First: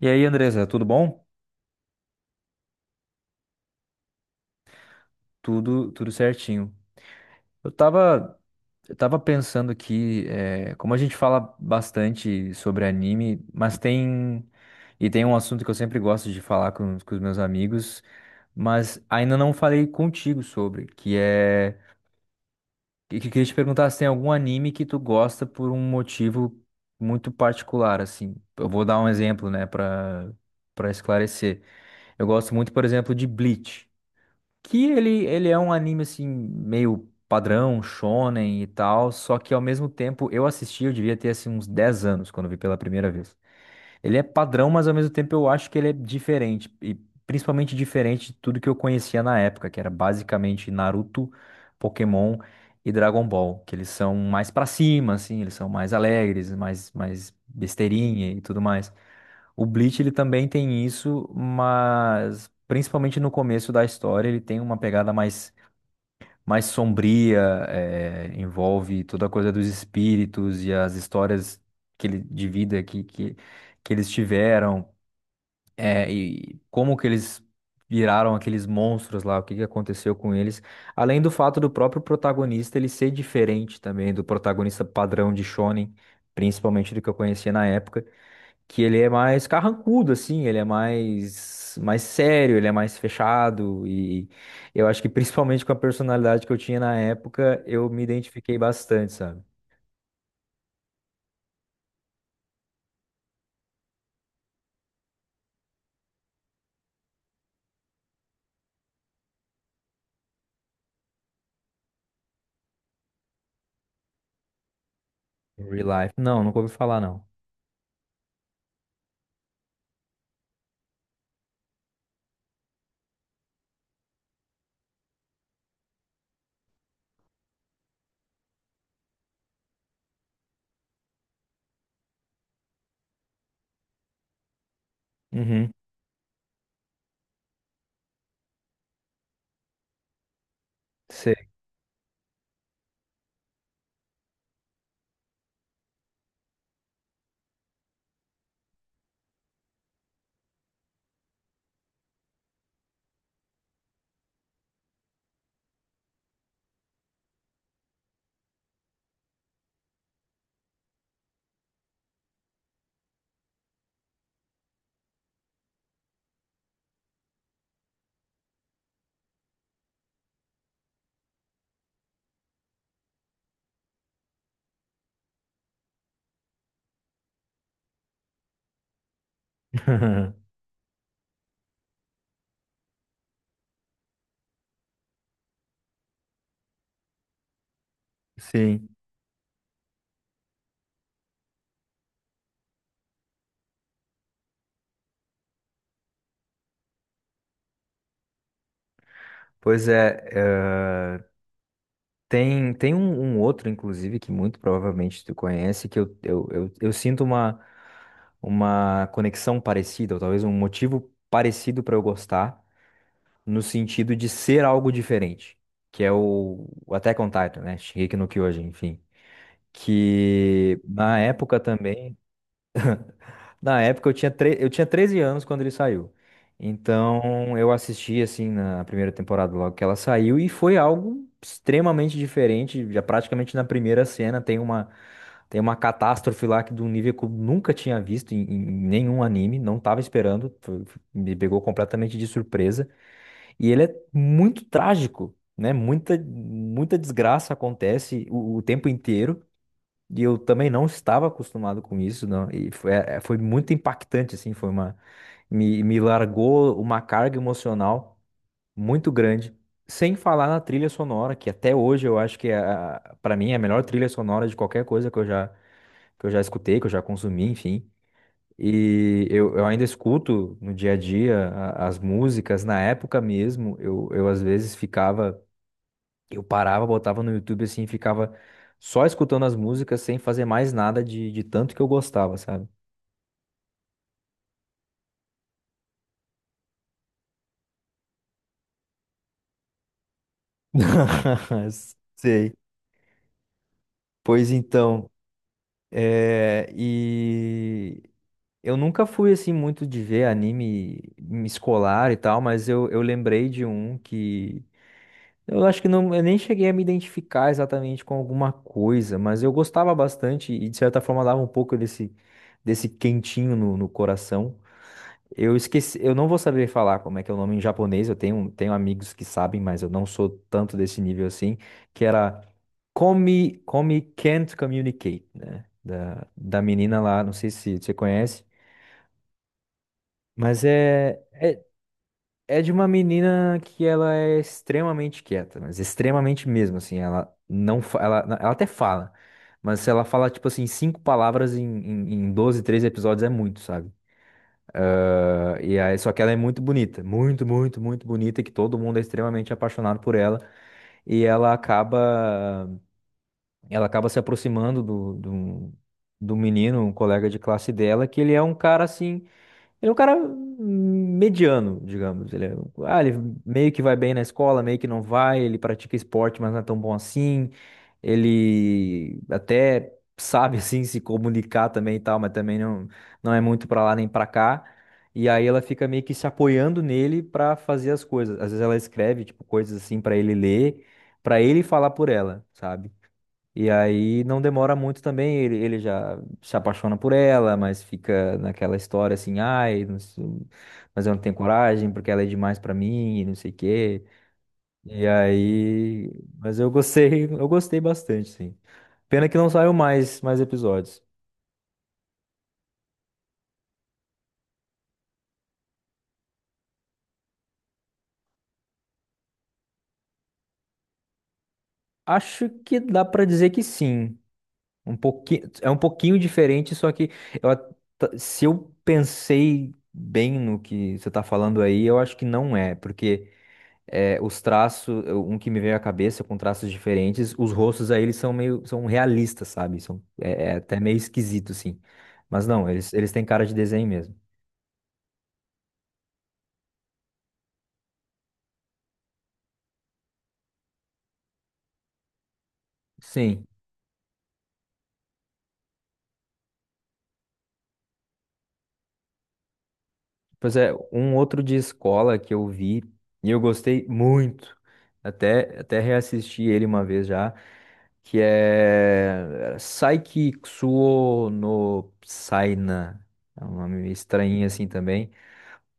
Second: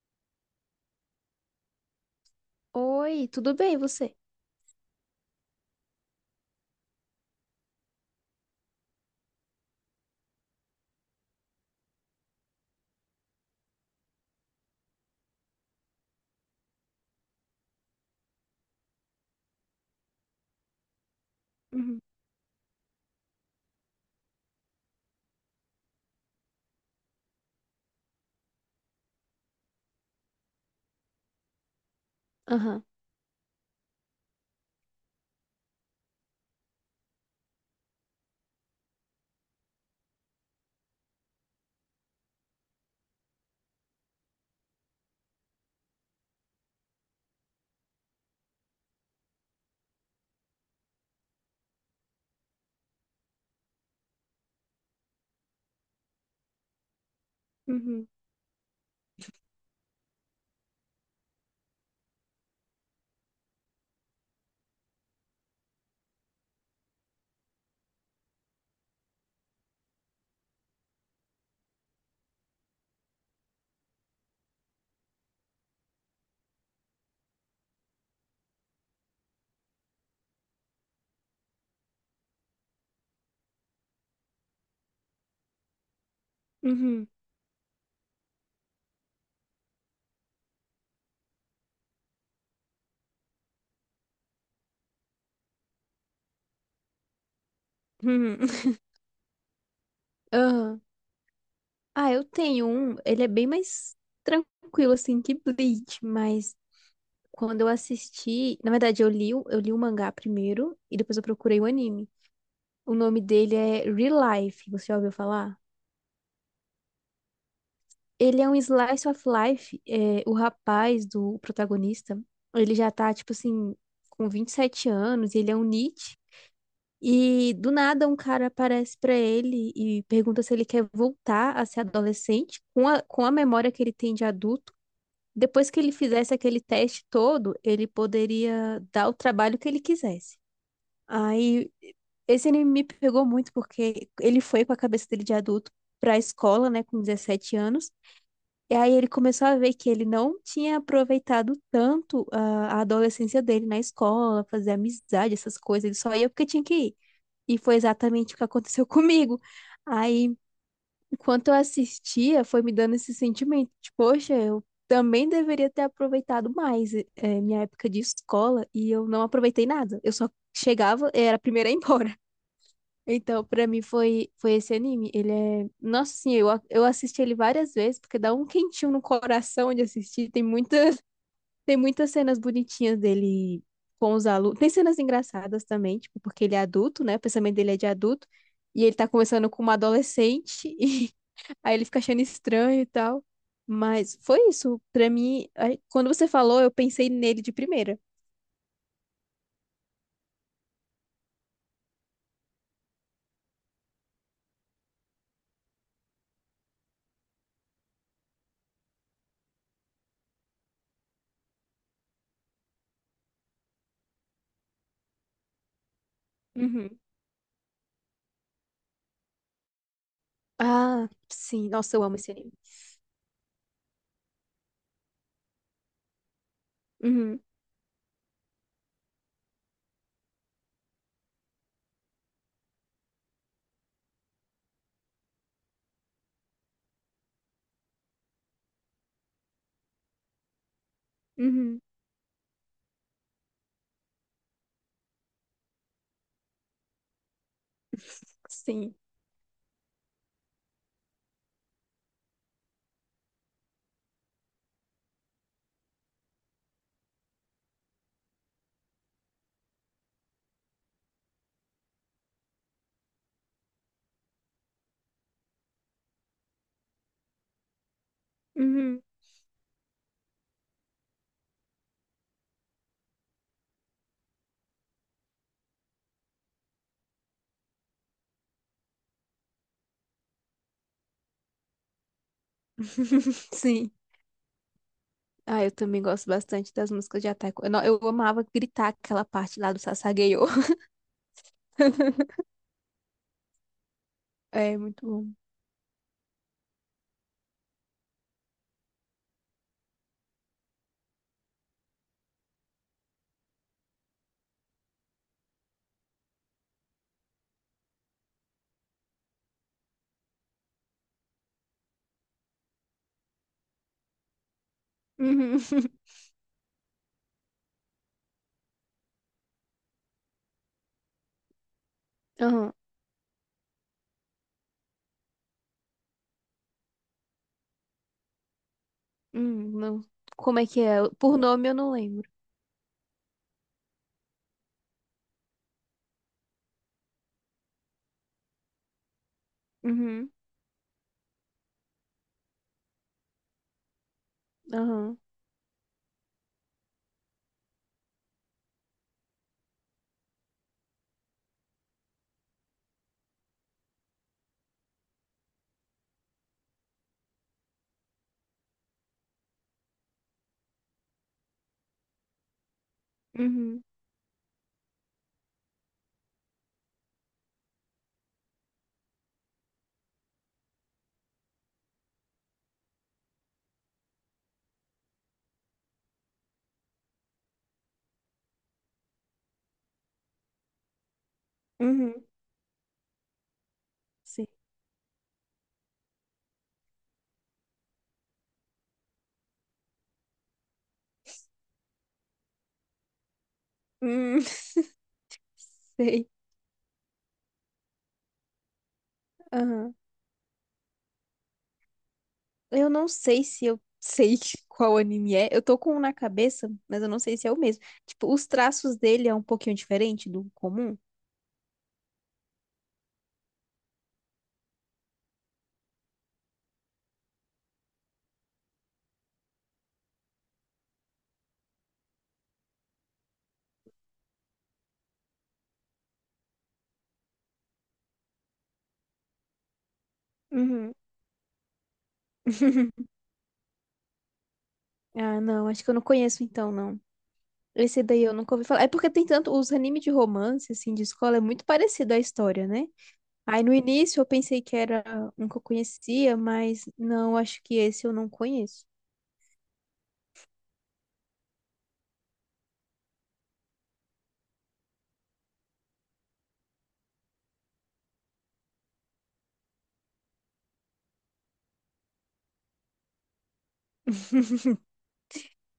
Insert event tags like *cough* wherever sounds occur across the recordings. E aí, Andresa, tudo bom? Oi, tudo bem, e você? Tudo, tudo certinho. Eu tava, eu tava pensando aqui, como a gente fala bastante sobre anime, e tem um assunto que eu sempre gosto de falar com os meus amigos, mas ainda não falei contigo sobre, Uhum. Que eu queria te perguntar se tem algum anime que tu gosta por um motivo muito particular, assim. Eu vou dar um exemplo, né, para esclarecer. Eu gosto muito, por Aham. exemplo, de Bleach. Que ele é um anime assim, meio padrão, shonen e tal, só que ao mesmo tempo eu assisti, eu devia ter assim uns 10 anos quando vi pela primeira vez. Ele é padrão, mas ao mesmo tempo eu acho que ele é diferente. E principalmente diferente de tudo que eu conhecia na época, que era basicamente Naruto, Pokémon e Dragon Ball. Que eles são mais pra cima, assim, eles são mais alegres, mais, mais Uhum. besteirinha e tudo mais. O Bleach, ele também tem isso, mas principalmente no começo da história, ele tem uma pegada mais sombria, envolve toda a coisa dos espíritos e as histórias de vida que eles tiveram, e como que eles viraram aqueles monstros lá, o que que aconteceu com eles, além do fato do próprio protagonista ele ser diferente também do protagonista padrão de Shonen, principalmente do Uhum. que eu conhecia na época que ele é mais carrancudo, assim, ele é mais sério, ele é mais fechado, e eu acho que principalmente com a personalidade que eu tinha na época, eu me Uhum. identifiquei *laughs* bastante, sabe? Aham. Ah, eu tenho um, ele é bem mais tranquilo, assim, que Bleach, mas quando eu assisti, na verdade, eu li, eu li o mangá primeiro e depois eu procurei o anime. O nome dele é Real Life, você já ouviu falar? Em Real Life. Não, nunca ouvi falar, não. Ele é um slice of life, é, o rapaz do protagonista, ele já tá, tipo assim, com 27 anos, e ele é um. E do nada um cara aparece pra ele e pergunta se ele quer voltar a ser adolescente com com a memória que ele tem de adulto. Depois Uhum, que ele fizesse aquele teste todo, ele poderia dar o trabalho que ele quisesse. sei. Aí esse anime me pegou muito porque ele foi com a cabeça dele de adulto pra escola, né, com 17 anos. E aí ele começou a ver que ele não tinha aproveitado tanto a adolescência dele na escola, fazer amizade, essas coisas, ele só ia porque tinha que ir. E foi exatamente o que aconteceu *laughs* comigo. Aí, enquanto eu assistia, foi me dando esse sentimento de, poxa, eu também deveria ter aproveitado mais minha época de escola e eu não aproveitei nada. Eu só chegava, era a primeira a ir embora. *laughs* Então, pra mim foi esse anime. Ele é, nossa, sim, eu eu assisti ele várias vezes porque dá um quentinho no coração de assistir. Tem *laughs* muita. Tem muitas cenas bonitinhas dele com os alunos. Tem cenas engraçadas também, tipo, porque ele é adulto, né? O pensamento dele é de adulto. E Sim. ele tá conversando com uma adolescente, *laughs* e aí ele fica achando estranho e tal. Mas foi isso. Pra mim, aí, quando você falou, eu pensei nele de primeira. Pois é, é, tem um outro, inclusive, que muito provavelmente tu conhece, que eu sinto uma conexão parecida, ou talvez um motivo parecido para eu gostar. No sentido de ser algo diferente, que é o Uhum. Attack on Titan, né? Shingeki no Kyojin, enfim. Que Ah, na época sim. Nossa, eu também, amo esse anime. na época eu tinha 13 anos quando ele saiu. Uhum. Então eu assisti assim na primeira temporada logo que ela saiu e foi algo extremamente diferente, já praticamente na primeira cena tem uma catástrofe lá que de um nível que eu nunca tinha visto em, em nenhum anime, não estava esperando, me pegou Uhum. completamente de surpresa. E ele é muito trágico, né? Muita, muita desgraça acontece o tempo Sim. inteiro. E eu também não estava acostumado com isso, não. E foi muito impactante, assim. Me largou uma carga emocional muito grande. Sem falar na trilha sonora, que até hoje eu acho que é, para mim é a melhor trilha sonora de qualquer coisa que que eu já escutei, que eu já consumi, enfim. Uhum. E eu ainda escuto no dia a dia a- as músicas. Na época mesmo, eu às vezes ficava, eu parava, botava no YouTube assim, e ficava só escutando as músicas sem fazer mais nada de tanto que eu gostava, sabe? *laughs* Sim. Ah, eu também gosto bastante das músicas de Attack. Eu, não- Eu amava gritar aquela parte lá do Sasageyo. *laughs* *laughs* Sei. Pois É, muito então, bom. E eu nunca fui assim muito de ver anime escolar e tal, mas eu lembrei de um que. Eu acho que não, eu nem cheguei a me identificar exatamente com alguma coisa, mas eu gostava bastante e de certa forma dava um pouco desse quentinho no coração. Eu Uhum. esqueci, *laughs* eu não vou saber falar como é que é o nome em japonês, eu tenho amigos que sabem, mas eu não sou tanto desse nível assim, que era Aham. Come, Come Can't Communicate, né? Da menina lá, não sei se você conhece, Não. Como mas é que é? é, Por é nome eu não lembro. é de uma menina que ela é extremamente quieta, mas extremamente mesmo, assim, ela não, ela até fala, mas ela fala, Uhum. tipo assim, cinco palavras em, em 12, 13 episódios é muito, sabe? Aham. Ah, e aí, só que ela é muito bonita, muito, muito, muito bonita, que todo mundo é extremamente apaixonado por ela, e ela acaba se aproximando do menino, um colega de classe dela, que ele é um cara, assim, ele é um cara mediano, digamos. Ele é, ele meio que Uhum. vai bem na escola, meio que não vai. Ele pratica esporte, mas não é tão bom assim. Ele até sabe, *laughs* assim, se comunicar também e tal, mas também não, não é muito pra lá nem pra cá. E aí ela fica meio que se apoiando nele pra fazer as coisas. Às vezes ela escreve, tipo, coisas assim pra ele ler, pra ele falar por Uhum. ela, sabe? E aí não Sei. demora muito também, ele já se apaixona por ela, mas fica naquela história assim, ai, não sei- mas eu não tenho coragem porque ela é demais pra mim, e não sei o quê. Hum. E *laughs* aí, Sei. mas eu gostei, *laughs* eu gostei bastante, sim. Pena que não saiu Aham. mais episódios. Eu não sei se eu sei *laughs* qual anime é. Eu tô com um na cabeça, mas eu não sei se é o mesmo. Tipo, os traços dele é um pouquinho diferente do comum. Acho que dá pra dizer que sim. Um pouquinho, é um pouquinho diferente, só que eu at- se eu pensei bem no que você tá falando aí, eu acho que não é, porque é, os traços, um que me veio à cabeça com traços diferentes, os rostos aí eles são meio, são realistas, sabe? São, é, é até Uhum. meio esquisito, assim. Mas não, eles, *laughs* eles têm cara de desenho mesmo. Ah, não, acho que eu não conheço então, não. Esse daí eu nunca ouvi falar. É porque tem tanto, os animes de romance, assim, de escola, é muito parecido a história, né? Sim. Aí no início eu pensei que era um que eu conhecia, mas não, acho que esse eu não conheço. Pois é, um outro de escola que eu vi e eu gostei muito, até reassisti ele uma vez já, que é Saiki Kusuo no Saina. É um nome meio estranho assim *laughs* também.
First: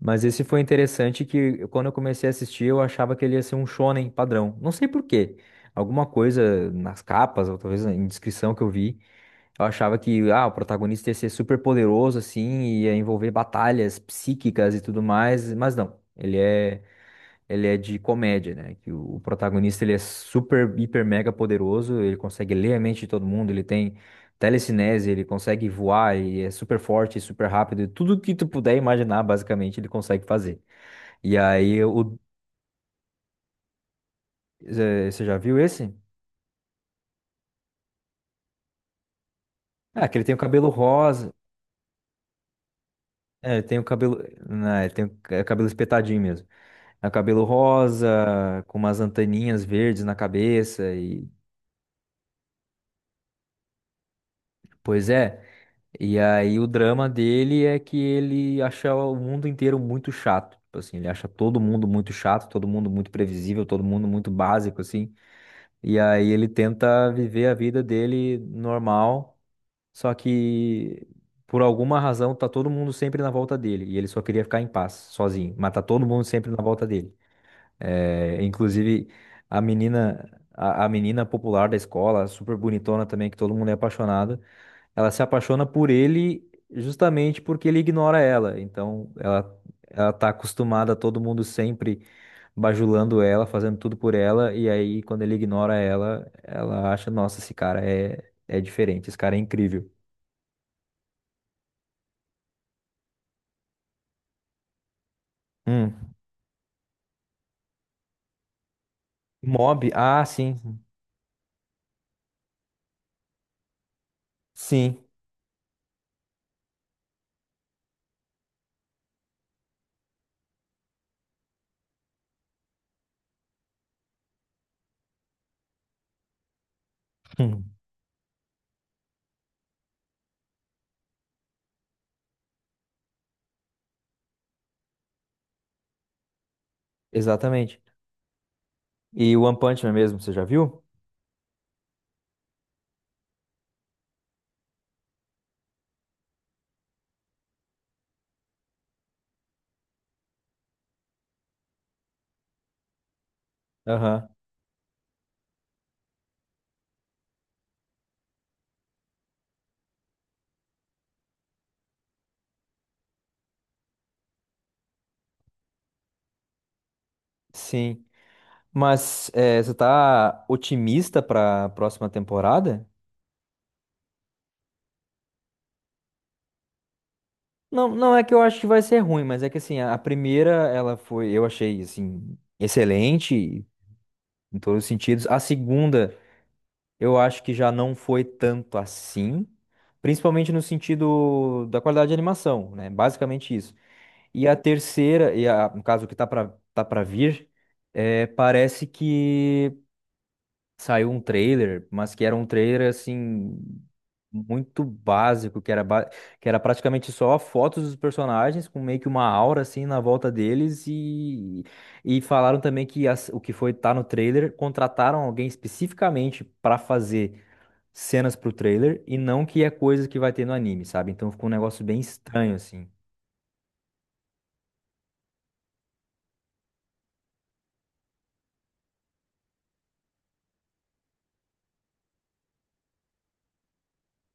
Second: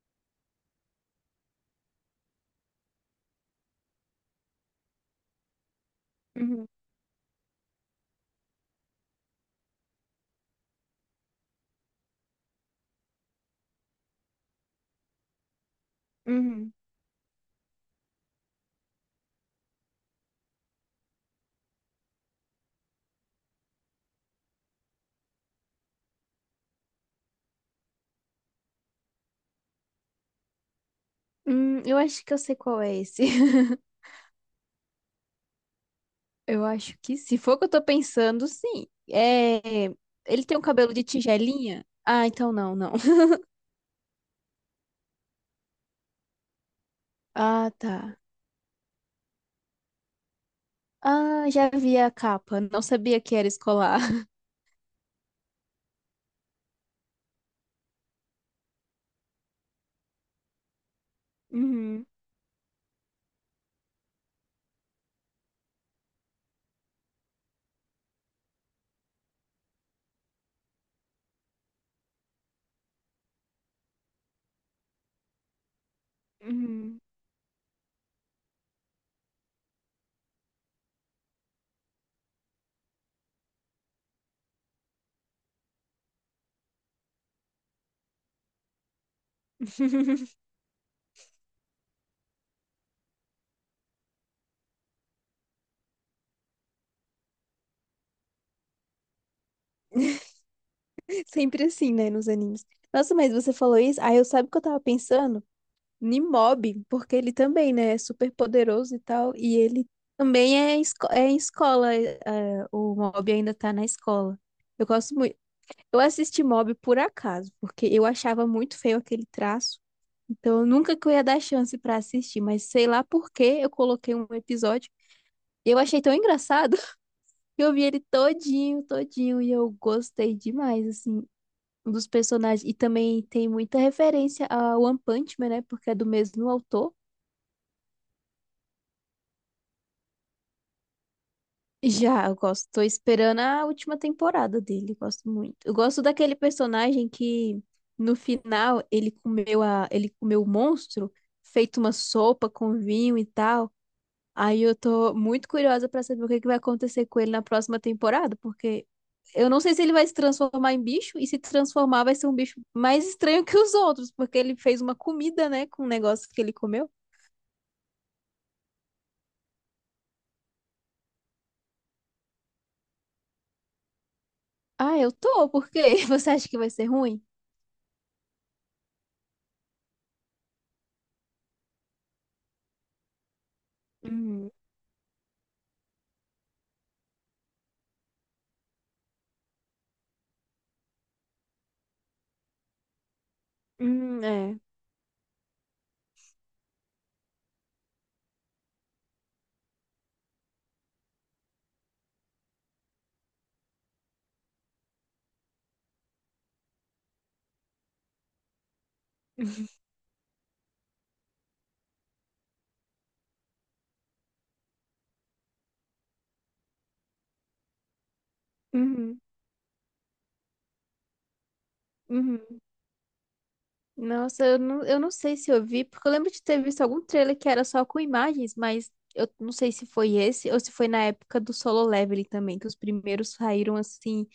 Mas esse foi interessante que eu- quando eu comecei a assistir, eu achava que ele ia ser um shonen padrão. Não sei por quê. Alguma Uhum. coisa nas capas, ou talvez na descrição que eu vi, eu achava que ah, o protagonista ia ser super poderoso assim, ia envolver batalhas psíquicas e tudo mais, mas não. Ele Uhum. é ele é de comédia, né? Que o protagonista ele é super, hiper, mega poderoso, ele consegue ler a mente de todo mundo, ele tem telecinese, ele consegue voar e é super forte, super rápido, e tudo que tu puder imaginar, basicamente, ele consegue fazer. E aí, Eu acho que eu sei qual é esse. *laughs* Você já viu esse? Eu acho que se for o que eu tô pensando, sim. É, Ah, que ele tem o ele tem um cabelo cabelo de rosa, tigelinha? Ah, então não, não. *laughs* é, ele tem o cabelo, não, ele tem o cabelo espetadinho mesmo. É o cabelo Ah, tá. rosa, com umas anteninhas verdes na cabeça e, Ah, já vi a capa. Não sabia que era escolar. *laughs* pois é. E aí o drama dele é que ele acha o mundo inteiro muito chato. Tipo assim, ele acha todo mundo Uhum. muito chato, todo mundo muito previsível, todo mundo muito básico, assim. E aí ele tenta viver a vida dele normal, só que por alguma razão tá todo mundo sempre na volta dele. E ele só queria ficar em paz, sozinho. Mas tá todo mundo sempre na volta Uhum. dele. É, inclusive, a menina, a menina popular da escola, super bonitona também, que todo mundo é apaixonado. Ela se apaixona por ele justamente porque ele ignora ela. Então, ela tá *laughs* acostumada a todo mundo sempre bajulando ela, fazendo tudo por ela, e aí quando ele ignora ela, ela acha, nossa, esse cara é diferente, esse cara é incrível. Sempre assim, né, nos animes. Nossa, mas você falou isso? Aí eu sabe o que eu tava pensando? Hum. Nimob, porque ele também, né, é super poderoso e tal, e Mob? ele Ah, também sim. é, é em escola, o Mob ainda tá na escola. Eu Sim. *laughs* gosto muito. Eu assisti Mob por acaso, porque eu achava muito feio aquele traço, então eu nunca que eu ia dar chance pra assistir, mas sei lá por que eu coloquei um episódio e eu achei tão engraçado *laughs* que Hum. eu vi ele todinho, todinho, e eu gostei demais, assim. Um dos personagens, e também tem muita referência a One Punch Man, né? Porque é do mesmo autor. Exatamente. E o One Punch Man mesmo, você já viu? Já, eu gosto. Tô esperando a última temporada dele. Gosto muito. Eu gosto daquele personagem que no final ele comeu ele comeu o monstro, feito uma sopa com vinho e tal. Aham. Aí eu tô muito curiosa pra saber o que que vai acontecer com ele na próxima temporada, porque eu não sei se ele vai se transformar em bicho e se transformar vai ser um bicho mais estranho que os outros, porque ele fez uma comida, né, com um negócio que ele comeu. Sim. Mas você tá otimista pra próxima temporada? Ah, eu tô, por quê? *laughs* Você acha que vai ser ruim? Não, não é que eu acho que vai ser ruim, mas é que assim, a primeira ela foi, eu achei assim, excelente Hum. em todos os sentidos. A segunda, eu acho que já não foi tanto assim, principalmente no sentido da qualidade de animação, né? Basicamente isso. Hum, E a é. terceira, e a, no caso o que tá pra vir, é, parece que saiu um trailer, mas que era um trailer assim muito básico, que era praticamente só fotos dos personagens com meio que uma aura *laughs* assim na volta deles e falaram também que o que foi tá no trailer, contrataram alguém especificamente para fazer cenas pro trailer e Uhum. não que é coisa que vai ter no anime, sabe? Então ficou um negócio bem Uhum. estranho assim. Nossa, eu não sei se eu vi, porque eu lembro de ter visto algum trailer que era só com imagens, mas eu não sei se foi esse ou se foi na época do Solo Leveling também, que os primeiros saíram assim,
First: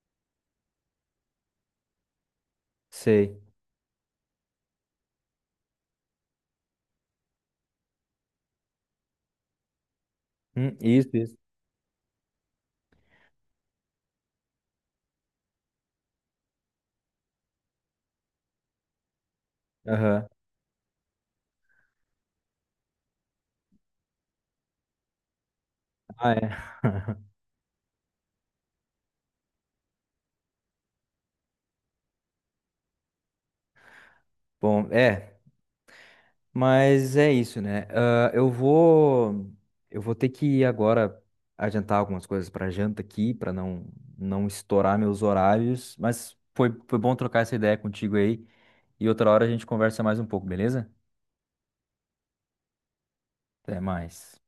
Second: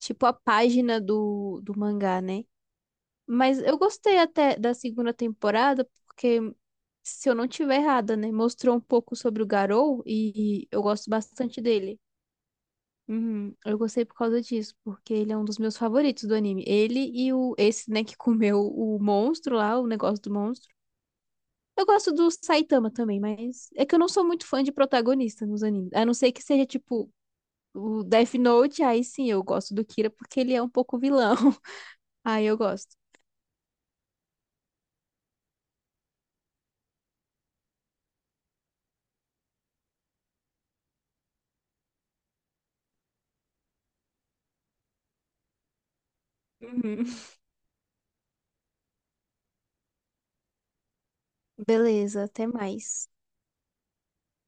tipo a página do mangá, né? Sei. Mas eu gostei até da segunda temporada, porque, se eu não tiver errada, né, mostrou um pouco sobre o Garou e eu gosto Isso, isso. bastante dele. Uhum, eu gostei por causa disso, porque ele é um dos meus favoritos do anime. Ele e o esse, né, que *laughs* comeu o monstro lá, o negócio Aham. do monstro. Eu gosto do Saitama também, mas é que eu não sou muito fã de protagonista nos animes. A não ser Ah, que seja tipo é. *laughs* o Death Note, aí sim eu gosto do Kira porque ele é um pouco vilão. *laughs* Aí eu gosto. Bom, é. Mas é isso, né? Ah, eu vou ter que ir agora adiantar algumas coisas para janta aqui, para não estourar meus horários. Mas foi Uhum. bom trocar essa ideia contigo aí. E outra hora a gente conversa mais um pouco, beleza? Beleza, até mais. Até mais.